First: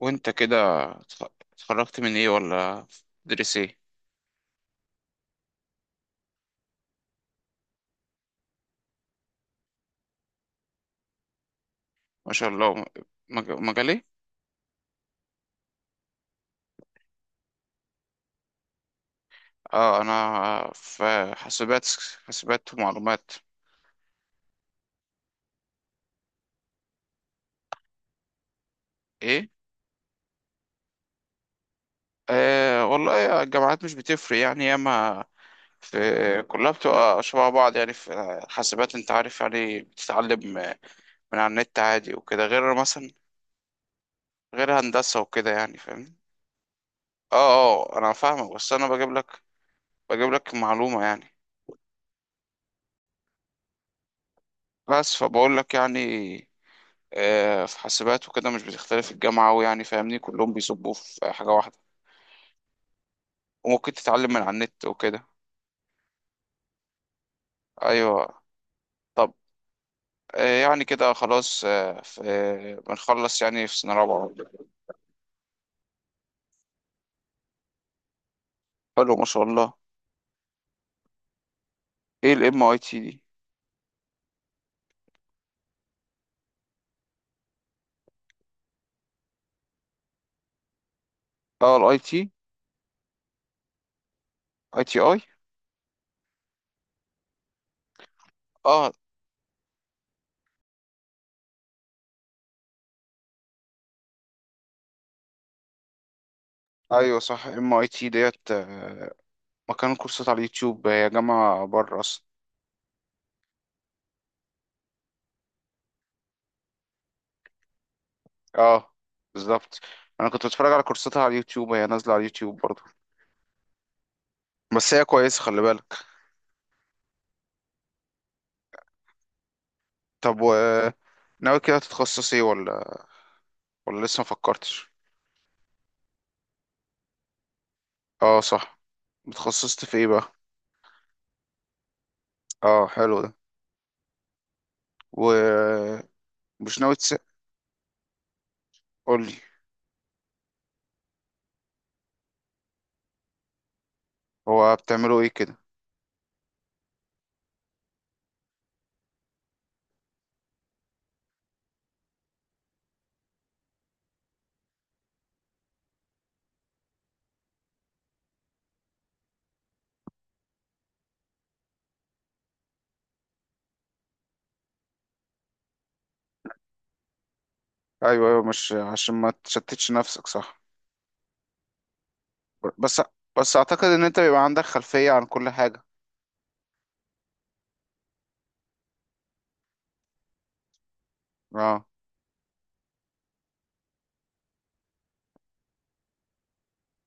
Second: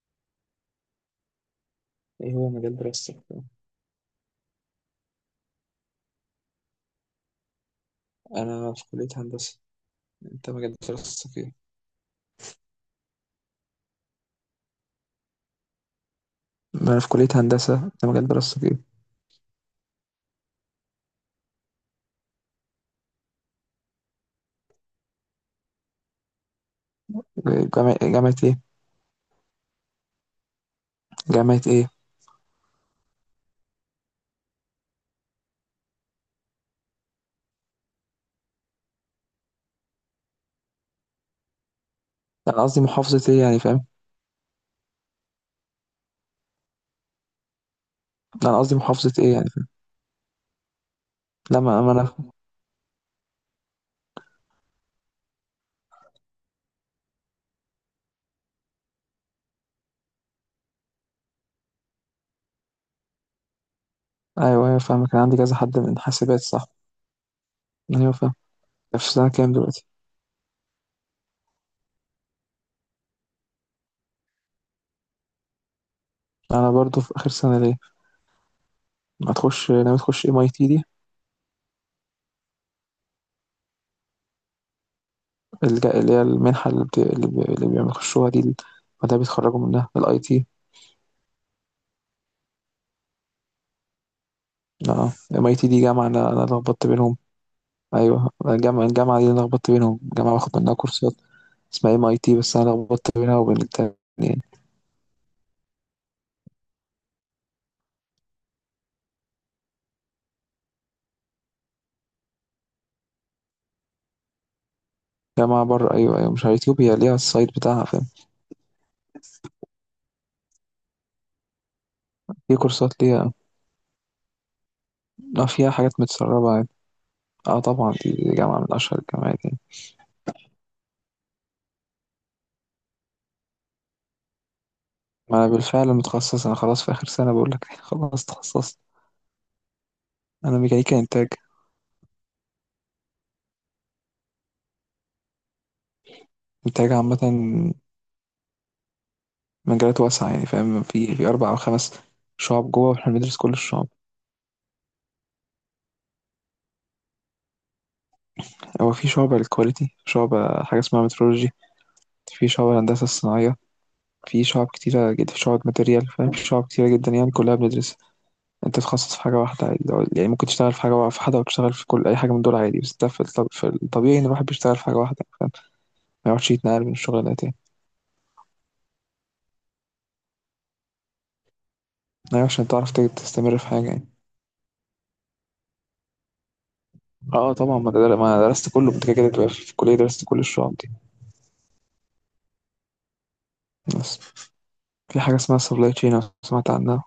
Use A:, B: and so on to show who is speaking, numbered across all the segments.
A: وانت كده، اتخ- اتخرجت من ايه
B: ايه هو مجال
A: ولا
B: دراستك؟
A: تدرس ايه؟
B: انا في كلية هندسة. انت مجال دراستك ايه؟
A: ما شاء الله. مجالي.
B: انا في كلية هندسة، انت مجال دراستك ايه؟
A: اه، انا في حاسبات. حاسبات ومعلومات.
B: جامعة ايه؟
A: ايه؟
B: جامعة ايه؟
A: والله الجامعات مش بتفرق يعني، ياما في، كلها بتبقى شبه بعض يعني. في حاسبات انت عارف يعني بتتعلم من على النت عادي وكده،
B: لا، انا
A: غير
B: قصدي
A: مثلا
B: محافظة ايه يعني فاهم؟
A: غير هندسة وكده يعني فاهم. اه اه، انا
B: لا،
A: فاهمك
B: انا
A: بس
B: قصدي
A: انا بجيب
B: محافظة ايه
A: لك
B: يعني فاهم؟
A: بجيب لك معلومة يعني،
B: لا، ما انا.
A: بس فبقول لك يعني. في حاسبات وكده مش بتختلف الجامعة أوي يعني فاهمني، كلهم بيصبوا في حاجة واحدة وممكن تتعلم من على
B: ايوه، ايوه،
A: النت
B: فاهمك، كان
A: وكده.
B: عندي كذا حد من حاسبات، صح؟ ايوه، فاهم.
A: أيوة.
B: في سنة
A: طب.
B: كام دلوقتي؟
A: يعني كده خلاص، بنخلص يعني في سنة رابعة.
B: انا برضو في اخر سنة ليا.
A: حلو ما شاء
B: هتخش،
A: الله.
B: ناوي تخش ام اي تي دي؟
A: ايه الام اي تي دي؟
B: اللي هي المنحة اللي بيخشوها دي ال-. وده بيتخرجوا منها الاي تي.
A: اه الاي تي. اي تي
B: اه،
A: اي.
B: ام اي تي دي جامعة. انا لخبطت بينهم. ايوه، الجامعه
A: اه،
B: الجامعه دي أنا لخبطت بينهم. جامعه باخد منها كورسات اسمها ام اي تي، بس انا لخبطت بينها وبين التانية يعني.
A: ايوه صح ام اي تي ديت. مكان كورسات على اليوتيوب، هي جامعة بره اصلا.
B: جامعه بره، ايوه ايوه، مش على اليوتيوب، هي ليها السايت بتاعها فاهم.
A: اه، بالظبط. انا كنت بتفرج على كورساتها على اليوتيوب، هي نازلة على
B: في
A: اليوتيوب برضه.
B: كورسات ليها.
A: بس هي كويسة،
B: اه،
A: خلي
B: فيها
A: بالك.
B: حاجات متسربه عادي. اه طبعا، دي جامعه من اشهر الجامعات يعني.
A: طب و ناوي كده تتخصص ايه، ولا لسه ما فكرتش؟
B: ما انا بالفعل متخصص، انا خلاص في اخر سنه بقول لك، خلاص
A: اه
B: اتخصصت.
A: صح. اتخصصت في ايه بقى؟
B: انا ميكانيكا انتاج.
A: اه، حلو ده. ومش
B: انتاج
A: ناوي تس
B: عامه.
A: قولي.
B: مجالات واسعه يعني فاهم، في اربع او خمس شعب جوه، واحنا بندرس كل الشعب.
A: هو بتعملوا ايه كده؟
B: هو في شعبة للكواليتي، شعبة حاجة اسمها مترولوجي، في شعبة الهندسة الصناعية، في شعب كتيرة جدا، في شعب ماتيريال فاهم، في شعب كتيرة جدا يعني كلها بندرسها. انت تتخصص في حاجة واحدة عادي، يعني ممكن تشتغل في حاجة في حاجة وتشتغل في كل أي حاجة من دول عادي، بس ده في في الطبيعي إن الواحد بيشتغل في حاجة واحدة فاهم. ما يقعدش يتنقل من الشغلانة تاني.
A: ايوه ايوه، مش عشان ما تشتتش نفسك، صح؟
B: أيوة عشان تعرف
A: بس بس
B: تستمر في
A: اعتقد
B: حاجة
A: ان
B: يعني.
A: انت بيبقى عندك خلفية عن كل حاجة.
B: اه طبعا، ما أنا درست كله، انت كده كده تبقى في الكلية درست كل الشعب دي.
A: اه
B: بس في حاجة اسمها سبلاي تشين، لو سمعت عنها.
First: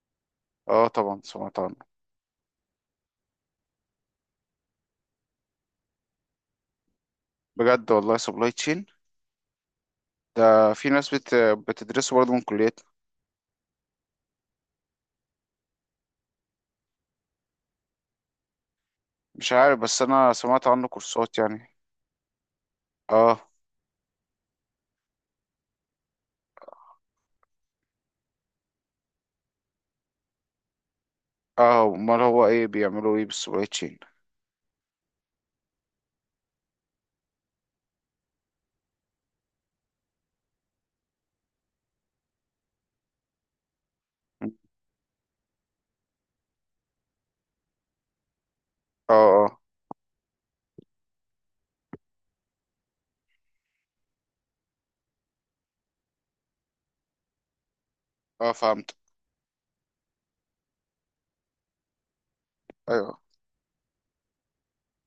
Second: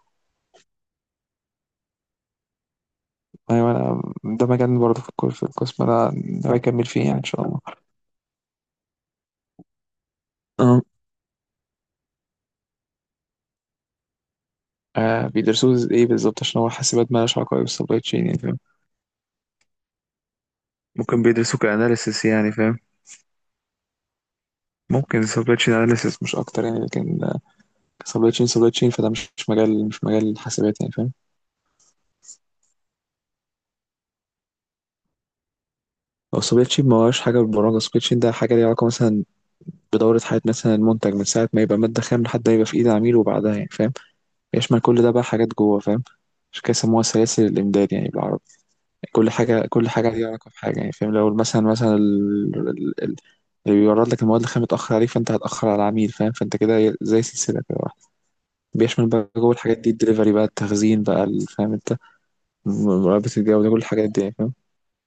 A: اه، طبعا سمعت عنه.
B: أيوة أنا ده مجال برضه في القسم، أنا ناوي أكمل فيه يعني إن شاء الله.
A: بجد والله سبلاي تشين ده.
B: آه،
A: في ناس بتدرسه برضه من كليتنا.
B: بيدرسوه إيه بالظبط؟ عشان هو حاسبات مالهاش علاقة أوي بالسبلاي تشين يعني.
A: مش عارف، بس انا سمعت عنه
B: ممكن
A: كورسات
B: بيدرسوا
A: يعني.
B: كأناليسيس يعني فاهم.
A: اه.
B: ممكن سبلاي تشين أناليسيس مش أكتر يعني، لكن سبلاي تشين فده مش مجال حاسبات يعني فاهم.
A: اه، امال هو ايه، بيعملوا ايه بالسبلاي تشين؟
B: أو سبلاي تشين ما هوش حاجة بالبرمجة، سبلاي تشين ده حاجة ليها علاقة مثلا بدورة حياة مثلا المنتج من ساعة ما يبقى مادة خام لحد ما يبقى في إيد العميل وبعدها يعني فاهم. يشمل كل ده بقى حاجات جوه فاهم. عشان كده سموها سلاسل الإمداد يعني بالعربي.
A: اه
B: كل
A: اه
B: حاجة، كل حاجة ليها علاقة بحاجة يعني فاهم. لو مثلا اللي بيورد لك المواد الخام متأخر عليك، فأنت هتأخر على العميل فاهم، فأنت كده زي سلسلة كده.
A: اه، فهمت.
B: بيشمل بقى جوه الحاجات دي الدليفري بقى، التخزين بقى، فاهم انت،
A: ايوه
B: مراقبة الجودة كل الحاجات دي يعني فاهم.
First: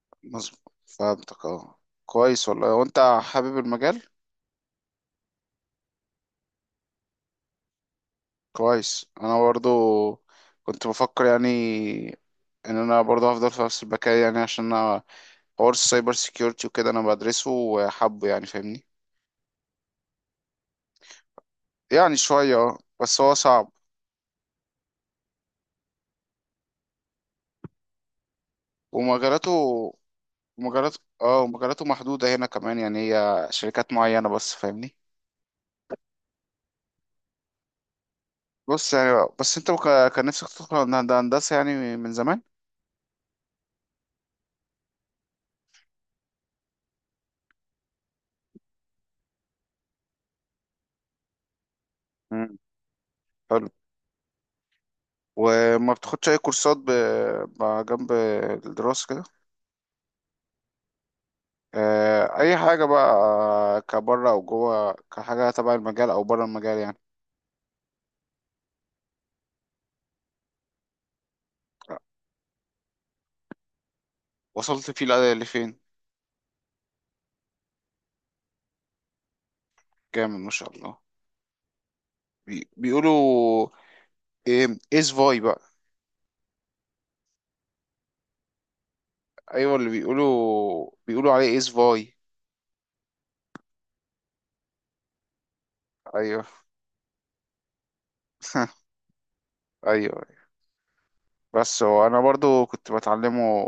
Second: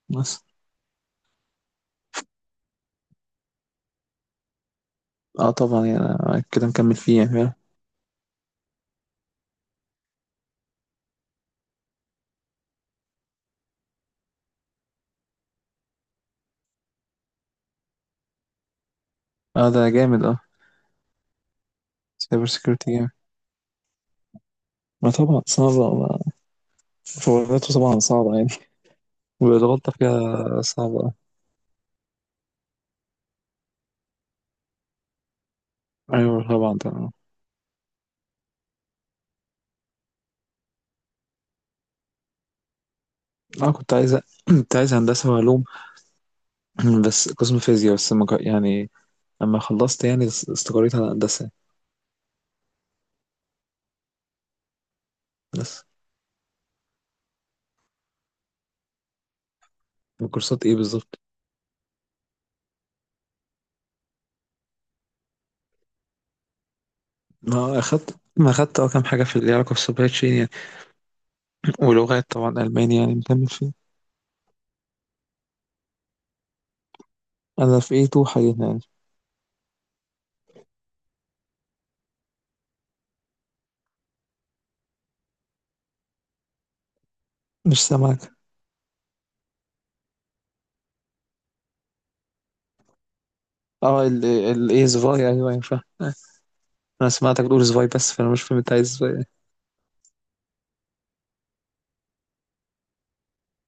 B: بس.
A: مظبوط، فهمتك. اه، كويس والله. وانت حابب المجال؟
B: اه طبعا يعني أنا كده مكمل فيه يعني فاهم.
A: كويس. انا برضو كنت بفكر يعني ان انا برضو هفضل في نفس البكالوريا يعني، عشان انا حوار السايبر سيكيورتي وكده انا بدرسه وحابه يعني فاهمني.
B: اه ده جامد اه.
A: يعني
B: سايبر
A: شوية، اه
B: سيكيورتي جامد.
A: بس هو صعب.
B: ما طبعا صعبة فورماته طبعا صعبة يعني.
A: ومجالاته
B: والغلطة فيها صعبة اه.
A: ومجالاته محدودة هنا كمان، يعني هي شركات معينة بس فاهمني.
B: أيوة طبعا طبعا.
A: بص يعني، بس انت كان نفسك تدخل هندسة يعني من زمان.
B: اه كنت عايز هندسة وعلوم. بس قسم فيزياء، بس ما جا- يعني لما خلصت يعني استقريت على هندسة.
A: مم. حلو.
B: بس
A: وما بتاخدش اي كورسات جنب الدراسة كده؟
B: كورسات ايه بالظبط؟
A: اي حاجة بقى، كبره او جوه، كحاجة تبع المجال او بره المجال يعني.
B: ما اخدت كام حاجة في اللي علاقة بالسبلاي تشين يعني. ولغات طبعا ألماني يعني مكمل فيه.
A: وصلت فيه لفين؟
B: أنا في A2 حاليا يعني.
A: جامد ما شاء الله. بيقولوا ايه ايس فاي بقى؟
B: مش سامعك.
A: ايوه اللي بيقولوا عليه ايس فاي.
B: اه، ال ايه زفاي، ايوه ينفع.
A: ايوه.
B: انا سمعتك بتقول زفاي، بس فانا مش فاهم انت عايز زفاي.
A: ايوه، بس هو انا برضو كنت بتعلمه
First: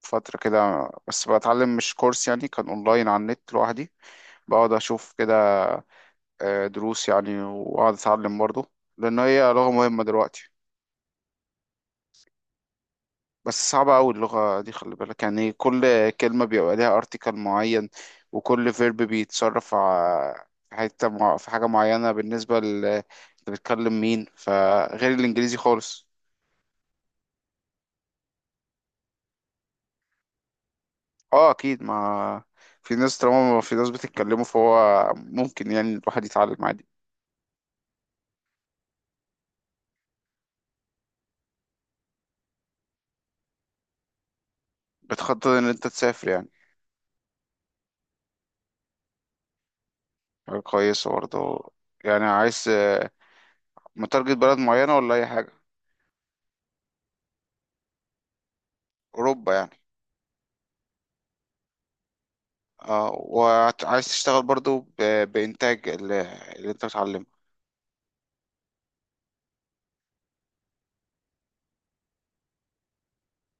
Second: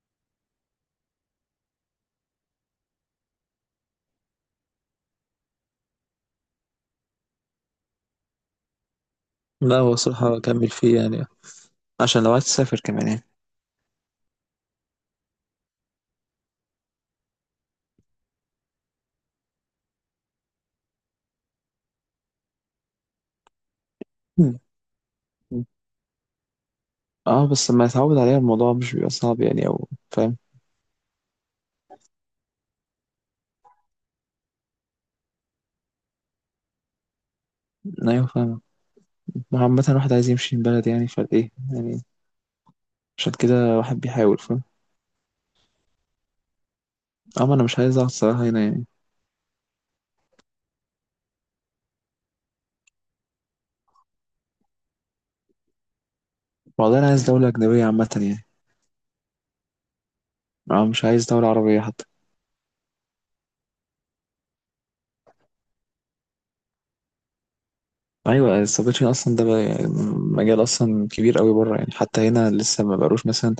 A: فترة كده، بس بتعلم مش كورس يعني، كان اونلاين على النت لوحدي، بقعد اشوف كده دروس يعني واقعد اتعلم برضه، لان هي لغة
B: لا هو
A: مهمة
B: صراحة
A: دلوقتي.
B: اكمل فيه يعني، عشان لو عايز تسافر كمان يعني.
A: بس صعبة قوي اللغة دي، خلي بالك يعني، كل كلمة بيبقى ليها ارتيكل معين، وكل فيرب بيتصرف في حاجة معينة بالنسبة ل انت بتكلم مين،
B: مم.
A: فغير الانجليزي خالص.
B: اه، بس لما يتعود عليها الموضوع مش بيبقى صعب يعني، او فاهم.
A: اه اكيد، ما في ناس، طالما ما في ناس بتتكلموا فهو ممكن يعني الواحد يتعلم عادي.
B: ايوه فاهم. ما هو عامة الواحد عايز يمشي من بلد يعني فايه يعني، عشان كده الواحد بيحاول فاهم.
A: بتخطط ان انت تسافر يعني؟
B: اه ما انا مش عايز اقعد صراحة هنا يعني.
A: حاجة كويسة برضه. يعني عايز، متارجت بلد معينة ولا اي حاجة؟
B: والله انا عايز دولة أجنبية عامة يعني.
A: اوروبا يعني؟
B: اه، مش عايز دولة عربية حتى.
A: اه، وعايز تشتغل برضو بإنتاج اللي انت بتعلمه؟
B: ايوه السبلاي تشين اصلا ده بقى-، مجال اصلا كبير قوي بره يعني، حتى هنا لسه ما بقالوش مثلا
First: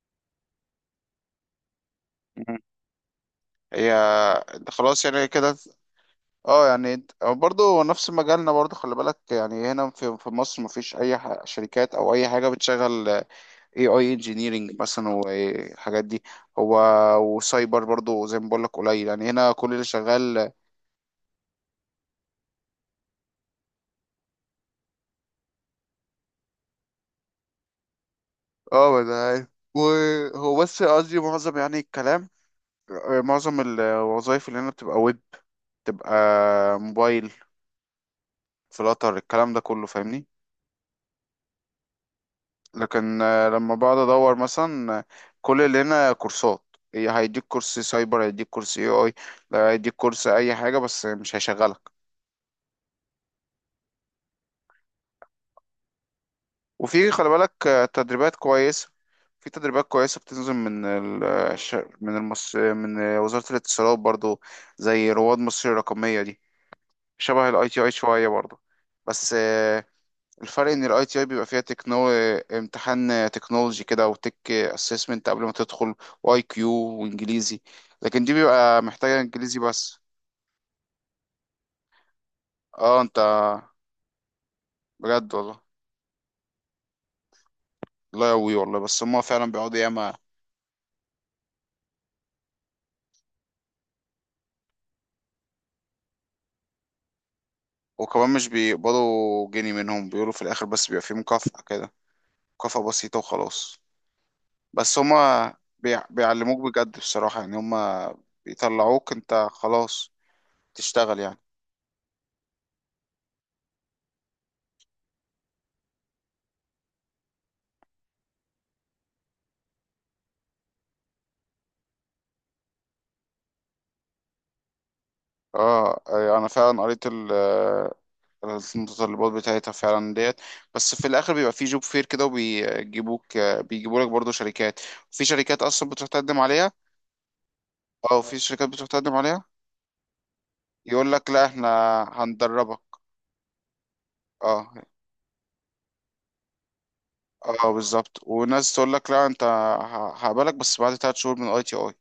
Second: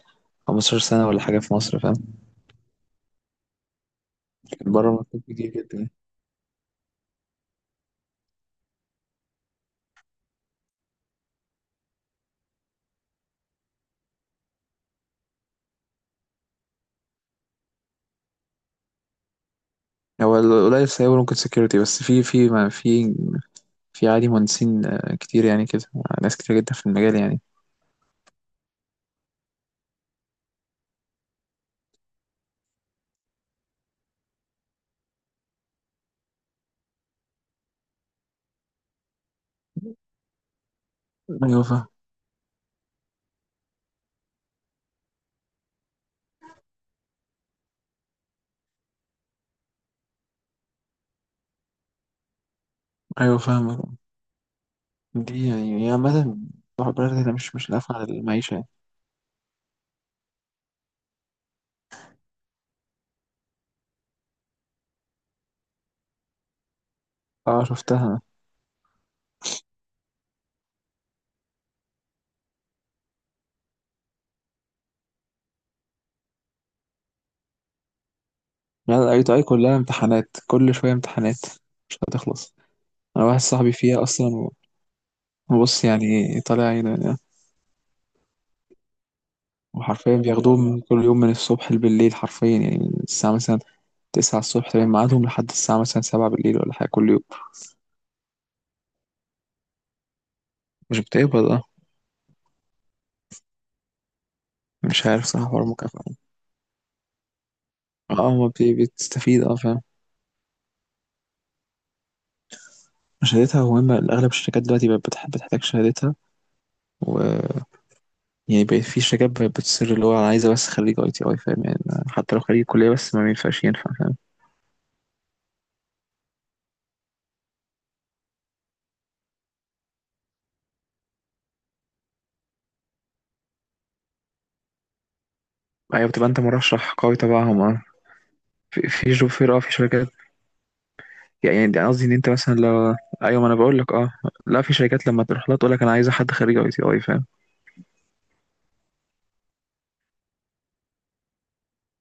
B: 15 سنه ولا حاجه في مصر فاهم.
A: مم. هي
B: بره
A: خلاص
B: مطلوب
A: يعني
B: كتير
A: كده.
B: جدا يعني.
A: اه يعني انت- أو برضو نفس مجالنا برضو، خلي بالك يعني هنا في مصر مفيش اي شركات او اي حاجه بتشغل اي انجينيرنج مثلا والحاجات دي. هو وسايبر برضو زي ما بقول لك قليل يعني، هنا كل اللي
B: هو
A: شغال.
B: القليل سايبر ممكن سكيورتي، بس في ما في، في عادي مهندسين كتير يعني كده. ناس كتير جدا في المجال يعني.
A: اه ما انا عارف. وهو بس قصدي معظم يعني الكلام، معظم الوظائف اللي هنا بتبقى ويب، تبقى موبايل، في القطر، الكلام ده كله فاهمني.
B: ايوه فاهم.
A: لكن لما بقعد ادور مثلا، كل اللي هنا كورسات. هيديك كورس سايبر، هيديك كورس اي اي، هيديك كورس اي حاجه، بس مش هيشغلك.
B: ايوه فاهم. دي يعني هي عامه. صاحب
A: وفي
B: البلد
A: خلي
B: ده مش
A: بالك
B: مش نافعه
A: تدريبات
B: للمعيشه يعني.
A: كويسه. في تدريبات كويسه بتنزل من ال آه، الش- من المص من وزاره الاتصالات برضو، زي رواد مصر الرقميه دي، شبه
B: اه
A: الاي تي اي
B: شفتها.
A: شويه برضو. بس الفرق ان الاي تي اي بيبقى فيها امتحان تكنولوجي كده، او تك اسسمنت قبل ما تدخل، واي كيو وانجليزي. لكن دي بيبقى
B: يعني
A: محتاجه
B: الاي تو اي
A: انجليزي
B: كلها
A: بس.
B: امتحانات، كل شويه امتحانات، مش هتخلص.
A: اه انت.
B: انا واحد صاحبي فيها اصلا.
A: بجد والله.
B: بص يعني طالع.
A: لا يقوي والله، بس هما فعلا بيقعدوا ياما.
B: وحرفيا بياخدوهم كل يوم من الصبح لبالليل، حرفيا يعني، من الساعة مثلا تسعة الصبح تمام ميعادهم، لحد الساعة مثلا سبعة بالليل ولا حاجة، كل يوم.
A: وكمان مش بيقبضوا جنيه منهم، بيقولوا في الاخر بس
B: مش
A: بيبقى فيه
B: بتقبض
A: مكافأة
B: اه.
A: كده، مكافأة بسيطة وخلاص. بس
B: مش عارف صح
A: هما
B: حوار المكافأة.
A: بيعلموك بجد بصراحة يعني، هما
B: اه ما بت-
A: بيطلعوك
B: بتستفيد
A: انت
B: اه فاهم.
A: خلاص تشتغل يعني.
B: شهادتها مهمة، أغلب الشركات دلوقتي بقت بتحتاج شهادتها، و يعني بقت في شركات بقت بتصر، اللي هو أنا عايزة بس خريج أي تي أي فاهم يعني. حتى لو خريج كلية بس ما ينفعش ينفع فاهم.
A: اه انا فعلا قريت المتطلبات بتاعتها فعلا ديت. بس في الاخر بيبقى في جوب فير كده، بيجيبوا لك برضه شركات. في شركات اصلا بتروح
B: أيوة بتبقى
A: تقدم
B: أنت
A: عليها،
B: مرشح قوي تبعهم اه.
A: او في شركات
B: في
A: بتروح
B: في
A: تقدم
B: جوب
A: عليها
B: فير اه في شركات.
A: يقول لك لا
B: يعني
A: احنا
B: يعني قصدي ان انت مثلا
A: هندربك.
B: لو. ايوه ما انا بقول لك اه. لا
A: اه
B: في شركات لما تروح لها تقول لك انا عايزه حد خريج اي تي اي فاهم.
A: اه بالظبط. وناس تقول لك لا انت هقبلك بس بعد 3 شهور من اي تي اي،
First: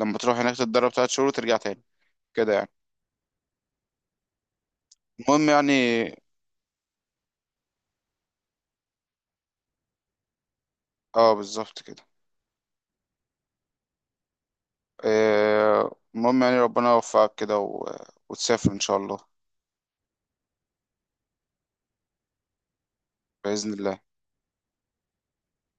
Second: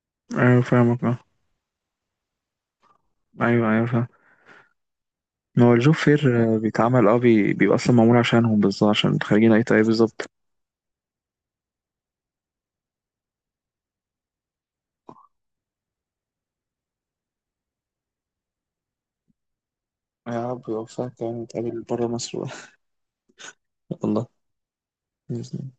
A: لما تروح هناك
B: ايوه
A: تتدرب
B: فاهمك
A: تلات
B: اه.
A: شهور وترجع تاني كده يعني.
B: ايوه ايوه فاهم.
A: المهم
B: ما هو الجوب
A: يعني.
B: فير بيتعمل بيبقى اصلا معمول عشانهم بالظبط عشان خريجين اي تي اي بالظبط.
A: اه بالظبط كده. المهم يعني ربنا يوفقك كده، وتسافر ان شاء الله.
B: يا رب يوفقك يعني نتقابل بره مصر بقى.
A: بإذن الله.
B: والله. بإذن الله.